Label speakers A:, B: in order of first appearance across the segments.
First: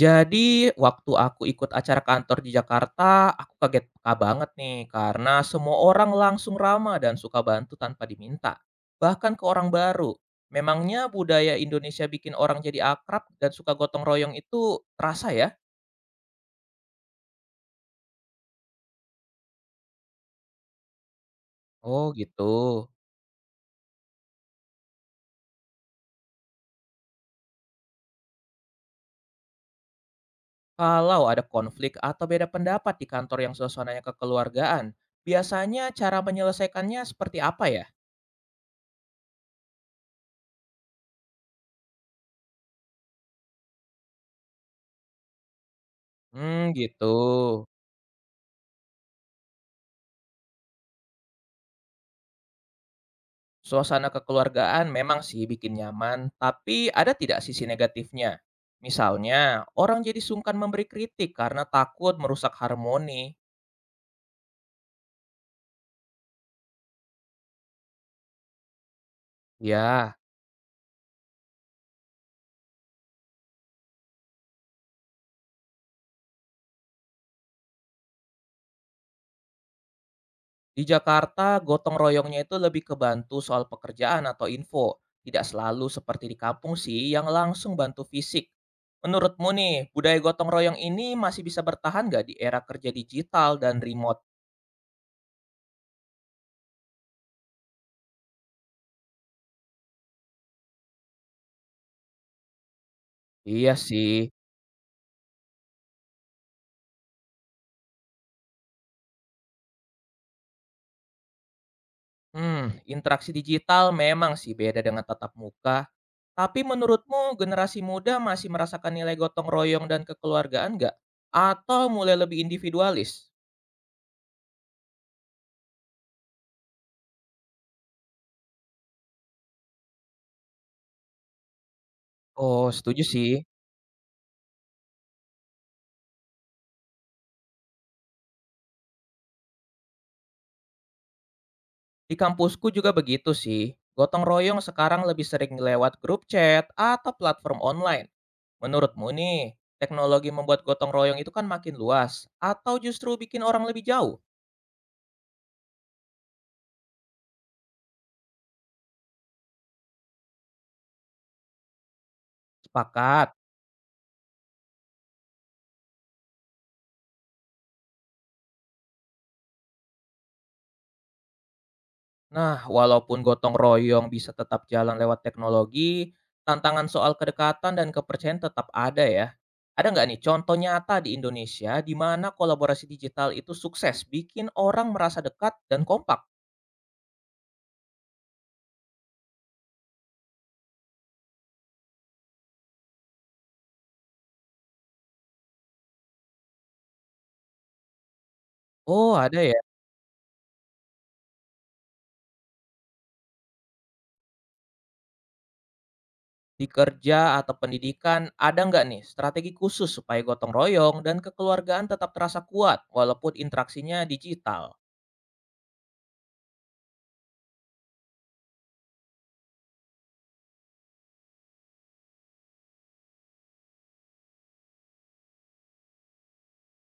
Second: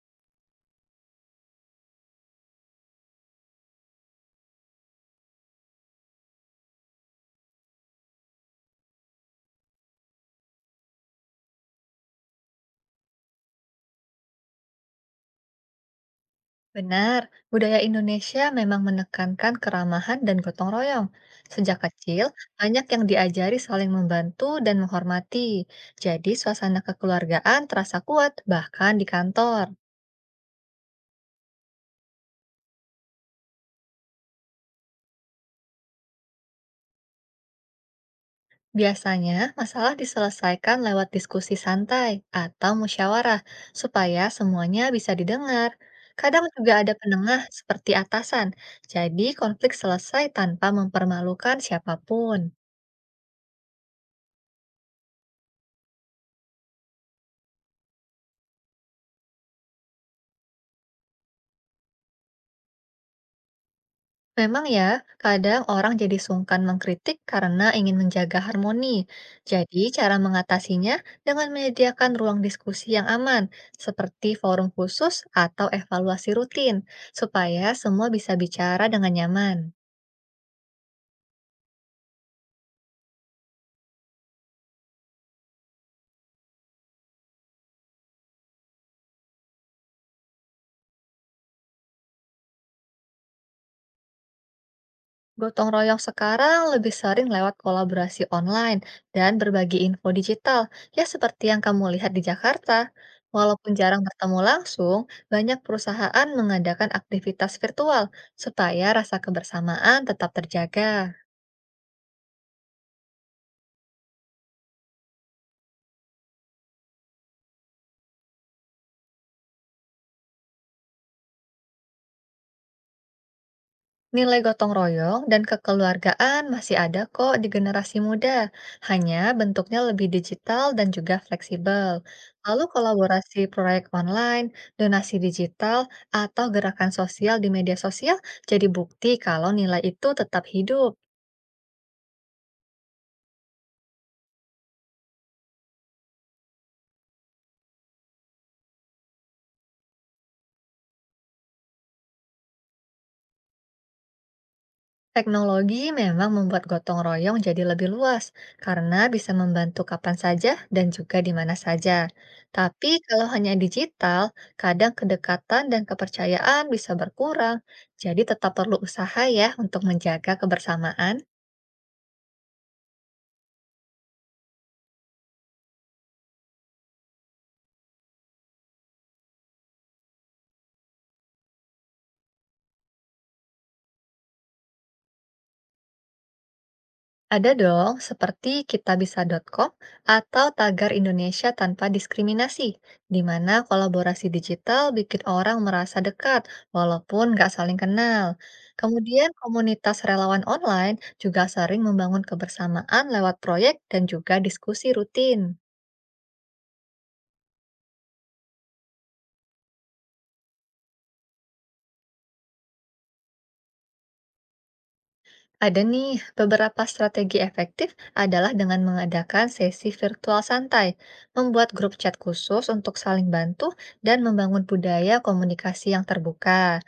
A: Jadi, waktu aku ikut acara kantor di Jakarta, aku kaget peka banget nih karena semua orang langsung ramah dan suka bantu tanpa diminta, bahkan ke orang baru. Memangnya budaya Indonesia bikin orang jadi akrab dan suka gotong royong itu terasa ya?
B: Benar, budaya Indonesia memang menekankan keramahan dan gotong royong. Sejak
A: Oh
B: kecil,
A: gitu.
B: banyak yang diajari saling membantu dan menghormati. Jadi, suasana kekeluargaan terasa kuat, bahkan di kantor.
A: Kalau ada konflik atau beda pendapat di kantor yang suasananya kekeluargaan, biasanya cara menyelesaikannya seperti apa ya?
B: Biasanya, masalah diselesaikan lewat diskusi santai atau musyawarah, supaya semuanya bisa didengar. Kadang
A: Hmm
B: juga ada
A: gitu.
B: penengah seperti atasan, jadi konflik selesai tanpa mempermalukan siapapun.
A: Suasana kekeluargaan memang sih bikin nyaman, tapi ada tidak sisi negatifnya? Misalnya, orang jadi sungkan memberi kritik karena takut merusak harmoni.
B: Memang ya, kadang orang jadi sungkan mengkritik karena ingin menjaga harmoni. Jadi, cara
A: Ya,
B: mengatasinya dengan menyediakan ruang diskusi yang aman, seperti forum khusus atau evaluasi rutin, supaya semua bisa bicara dengan nyaman.
A: di Jakarta gotong royongnya itu lebih kebantu soal pekerjaan atau info. Tidak selalu seperti di kampung sih yang langsung bantu fisik. Menurutmu nih, budaya gotong royong ini masih bisa bertahan nggak di era kerja digital dan remote?
B: Gotong royong sekarang lebih sering lewat kolaborasi online dan berbagi info digital, ya seperti yang kamu lihat di Jakarta. Walaupun
A: Iya
B: jarang
A: sih.
B: bertemu langsung, banyak perusahaan mengadakan aktivitas virtual supaya rasa kebersamaan tetap terjaga.
A: Hmm, interaksi digital memang sih beda dengan tatap muka. Tapi menurutmu generasi muda masih merasakan nilai gotong royong dan kekeluargaan nggak? Atau mulai lebih individualis?
B: Nilai gotong royong dan kekeluargaan masih ada kok di generasi muda, hanya bentuknya lebih digital dan juga fleksibel. Lalu
A: Oh, setuju sih.
B: kolaborasi proyek online, donasi digital, atau gerakan sosial di media sosial jadi bukti kalau nilai itu tetap hidup.
A: Di kampusku juga begitu sih. Gotong royong sekarang lebih sering lewat grup chat atau platform online. Menurutmu nih, teknologi membuat gotong royong itu kan makin luas atau justru bikin orang lebih jauh?
B: Teknologi memang membuat gotong royong jadi lebih luas karena bisa membantu kapan saja dan juga di mana saja. Tapi kalau
A: Sepakat.
B: hanya digital, kadang kedekatan dan kepercayaan bisa berkurang. Jadi tetap perlu usaha ya untuk menjaga kebersamaan.
A: Nah, walaupun gotong royong bisa tetap jalan lewat teknologi, tantangan soal kedekatan dan kepercayaan tetap ada ya. Ada nggak nih contoh nyata di Indonesia di mana kolaborasi digital itu sukses bikin orang merasa dekat dan kompak?
B: Ada dong, seperti kitabisa.com atau Tagar Indonesia Tanpa Diskriminasi, di mana kolaborasi digital bikin orang merasa dekat walaupun nggak saling kenal.
A: Oh,
B: Kemudian
A: ada ya.
B: komunitas relawan online juga sering membangun kebersamaan lewat proyek dan juga diskusi rutin.
A: Di kerja atau pendidikan, ada nggak nih strategi khusus supaya gotong royong dan kekeluargaan tetap terasa kuat walaupun interaksinya digital?
B: Ada nih, beberapa strategi efektif adalah dengan mengadakan sesi virtual santai, membuat grup chat khusus untuk saling bantu, dan membangun budaya komunikasi yang terbuka.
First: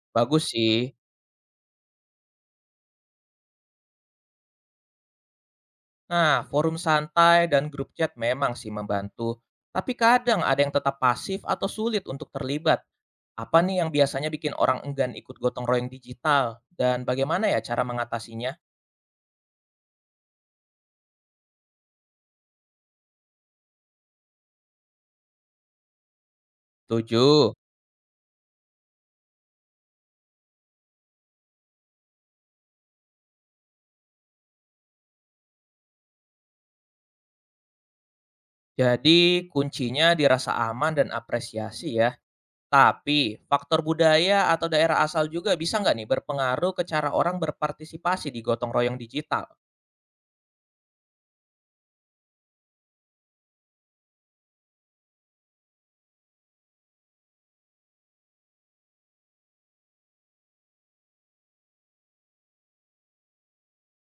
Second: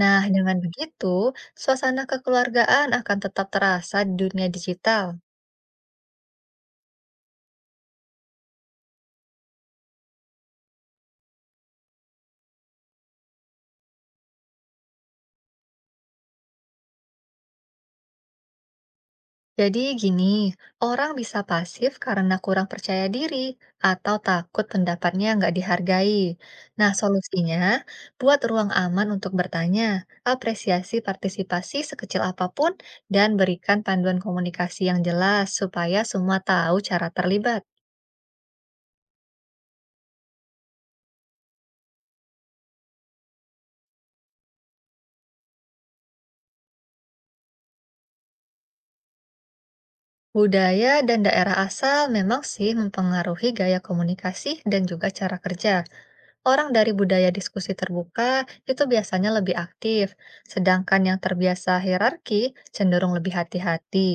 B: Nah,
A: Bagus
B: dengan
A: sih.
B: begitu, suasana kekeluargaan akan tetap terasa di dunia digital.
A: Nah, forum santai dan grup chat memang sih membantu, tapi kadang ada yang tetap pasif atau sulit untuk terlibat. Apa nih yang biasanya bikin orang enggan ikut gotong royong digital dan bagaimana ya cara mengatasinya?
B: Jadi gini, orang bisa pasif karena kurang percaya diri atau takut pendapatnya nggak dihargai. Nah,
A: 7.
B: solusinya buat ruang aman untuk bertanya, apresiasi partisipasi sekecil apapun, dan berikan panduan komunikasi yang jelas supaya semua tahu cara terlibat.
A: Jadi kuncinya dirasa aman dan apresiasi ya. Tapi faktor budaya atau daerah asal juga bisa nggak nih berpengaruh ke cara orang berpartisipasi di gotong royong digital?
B: Budaya dan daerah asal memang sih mempengaruhi gaya komunikasi dan juga cara kerja. Orang dari budaya diskusi terbuka itu biasanya lebih aktif, sedangkan yang terbiasa hierarki cenderung lebih hati-hati.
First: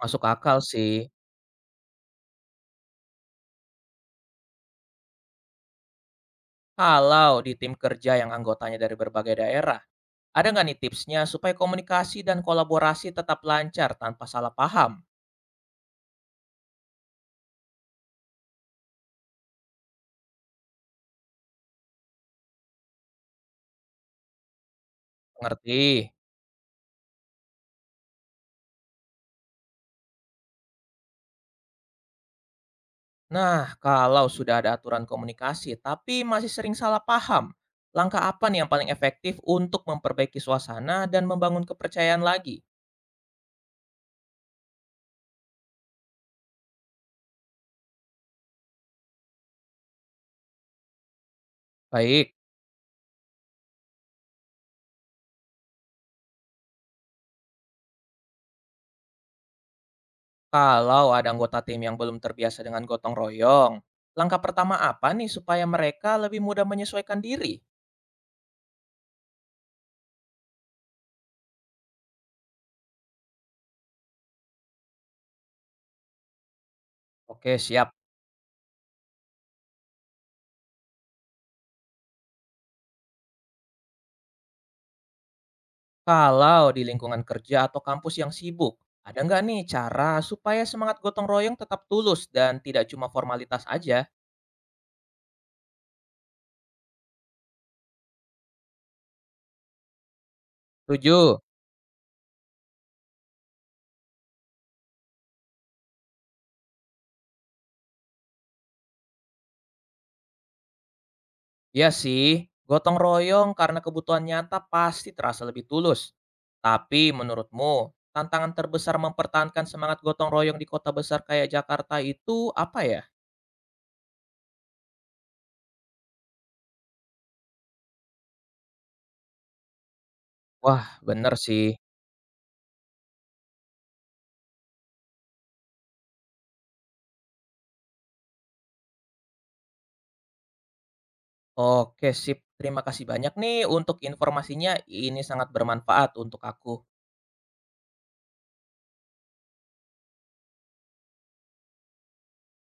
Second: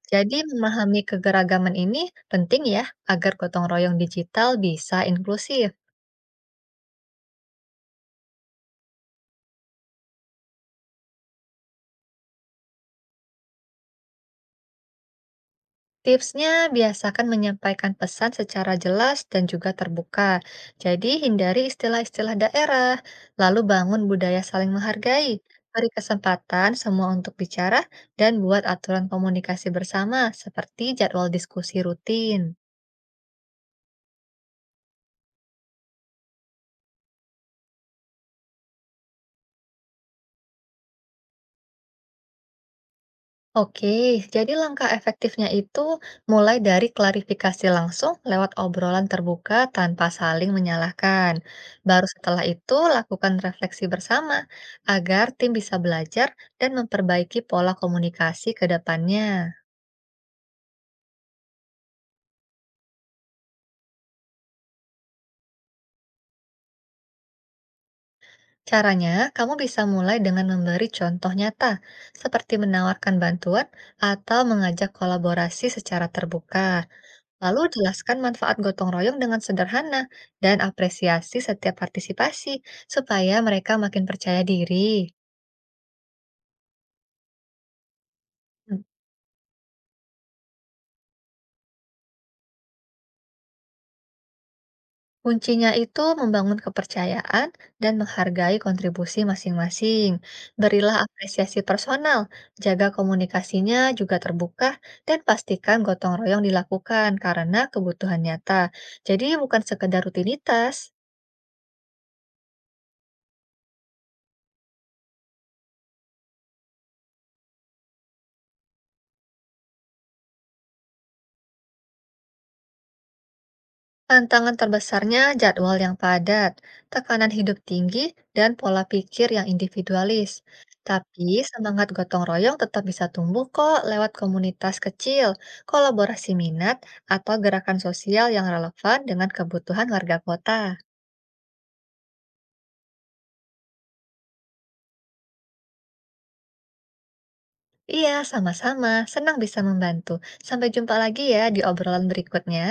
A: Masuk
B: Jadi,
A: akal sih.
B: memahami kegeragaman ini penting ya, agar gotong royong digital bisa inklusif.
A: Kalau di tim kerja yang anggotanya dari berbagai daerah, ada nggak nih tipsnya supaya komunikasi dan kolaborasi tetap lancar tanpa salah paham?
B: Tipsnya biasakan menyampaikan pesan secara jelas dan juga terbuka. Jadi hindari istilah-istilah daerah, lalu bangun budaya saling menghargai. Beri
A: Mengerti.
B: kesempatan semua untuk bicara dan buat aturan komunikasi bersama seperti jadwal diskusi rutin.
A: Nah, kalau sudah ada aturan komunikasi tapi masih sering salah paham, langkah apa nih yang paling efektif untuk memperbaiki suasana dan membangun kepercayaan lagi?
B: Oke, jadi langkah efektifnya itu mulai dari klarifikasi langsung lewat obrolan terbuka tanpa saling menyalahkan. Baru
A: Baik,
B: setelah itu, lakukan refleksi bersama agar tim bisa belajar dan memperbaiki pola komunikasi ke depannya.
A: kalau ada anggota tim yang belum terbiasa dengan gotong royong, langkah pertama apa nih supaya mereka lebih mudah menyesuaikan diri?
B: Caranya, kamu bisa mulai dengan memberi contoh nyata, seperti menawarkan bantuan atau mengajak kolaborasi secara terbuka.
A: Oke,
B: Lalu
A: siap.
B: jelaskan manfaat gotong royong dengan sederhana dan apresiasi setiap partisipasi supaya mereka makin percaya diri.
A: Kalau di lingkungan kerja atau kampus yang sibuk,
B: Hmm,
A: ada nggak nih cara supaya semangat gotong royong tetap tulus dan tidak cuma formalitas aja?
B: kuncinya itu membangun kepercayaan dan menghargai kontribusi masing-masing. Berilah
A: 7,
B: apresiasi personal, jaga komunikasinya juga terbuka, dan pastikan gotong royong dilakukan karena kebutuhan nyata. Jadi bukan sekedar rutinitas.
A: iya sih, gotong royong karena kebutuhan nyata pasti terasa lebih tulus. Tapi menurutmu, tantangan terbesar mempertahankan semangat gotong royong di kota besar kayak Jakarta itu apa ya?
B: Tantangan terbesarnya jadwal yang padat, tekanan hidup tinggi, dan pola pikir yang individualis.
A: Wah,
B: Tapi
A: bener sih.
B: semangat gotong royong tetap bisa tumbuh kok lewat komunitas kecil, kolaborasi minat, atau gerakan sosial yang relevan dengan kebutuhan warga kota.
A: Oke, sip. Terima kasih banyak nih untuk informasinya. Ini sangat bermanfaat untuk aku.
B: Iya, sama-sama. Senang bisa membantu. Sampai jumpa lagi ya di obrolan berikutnya.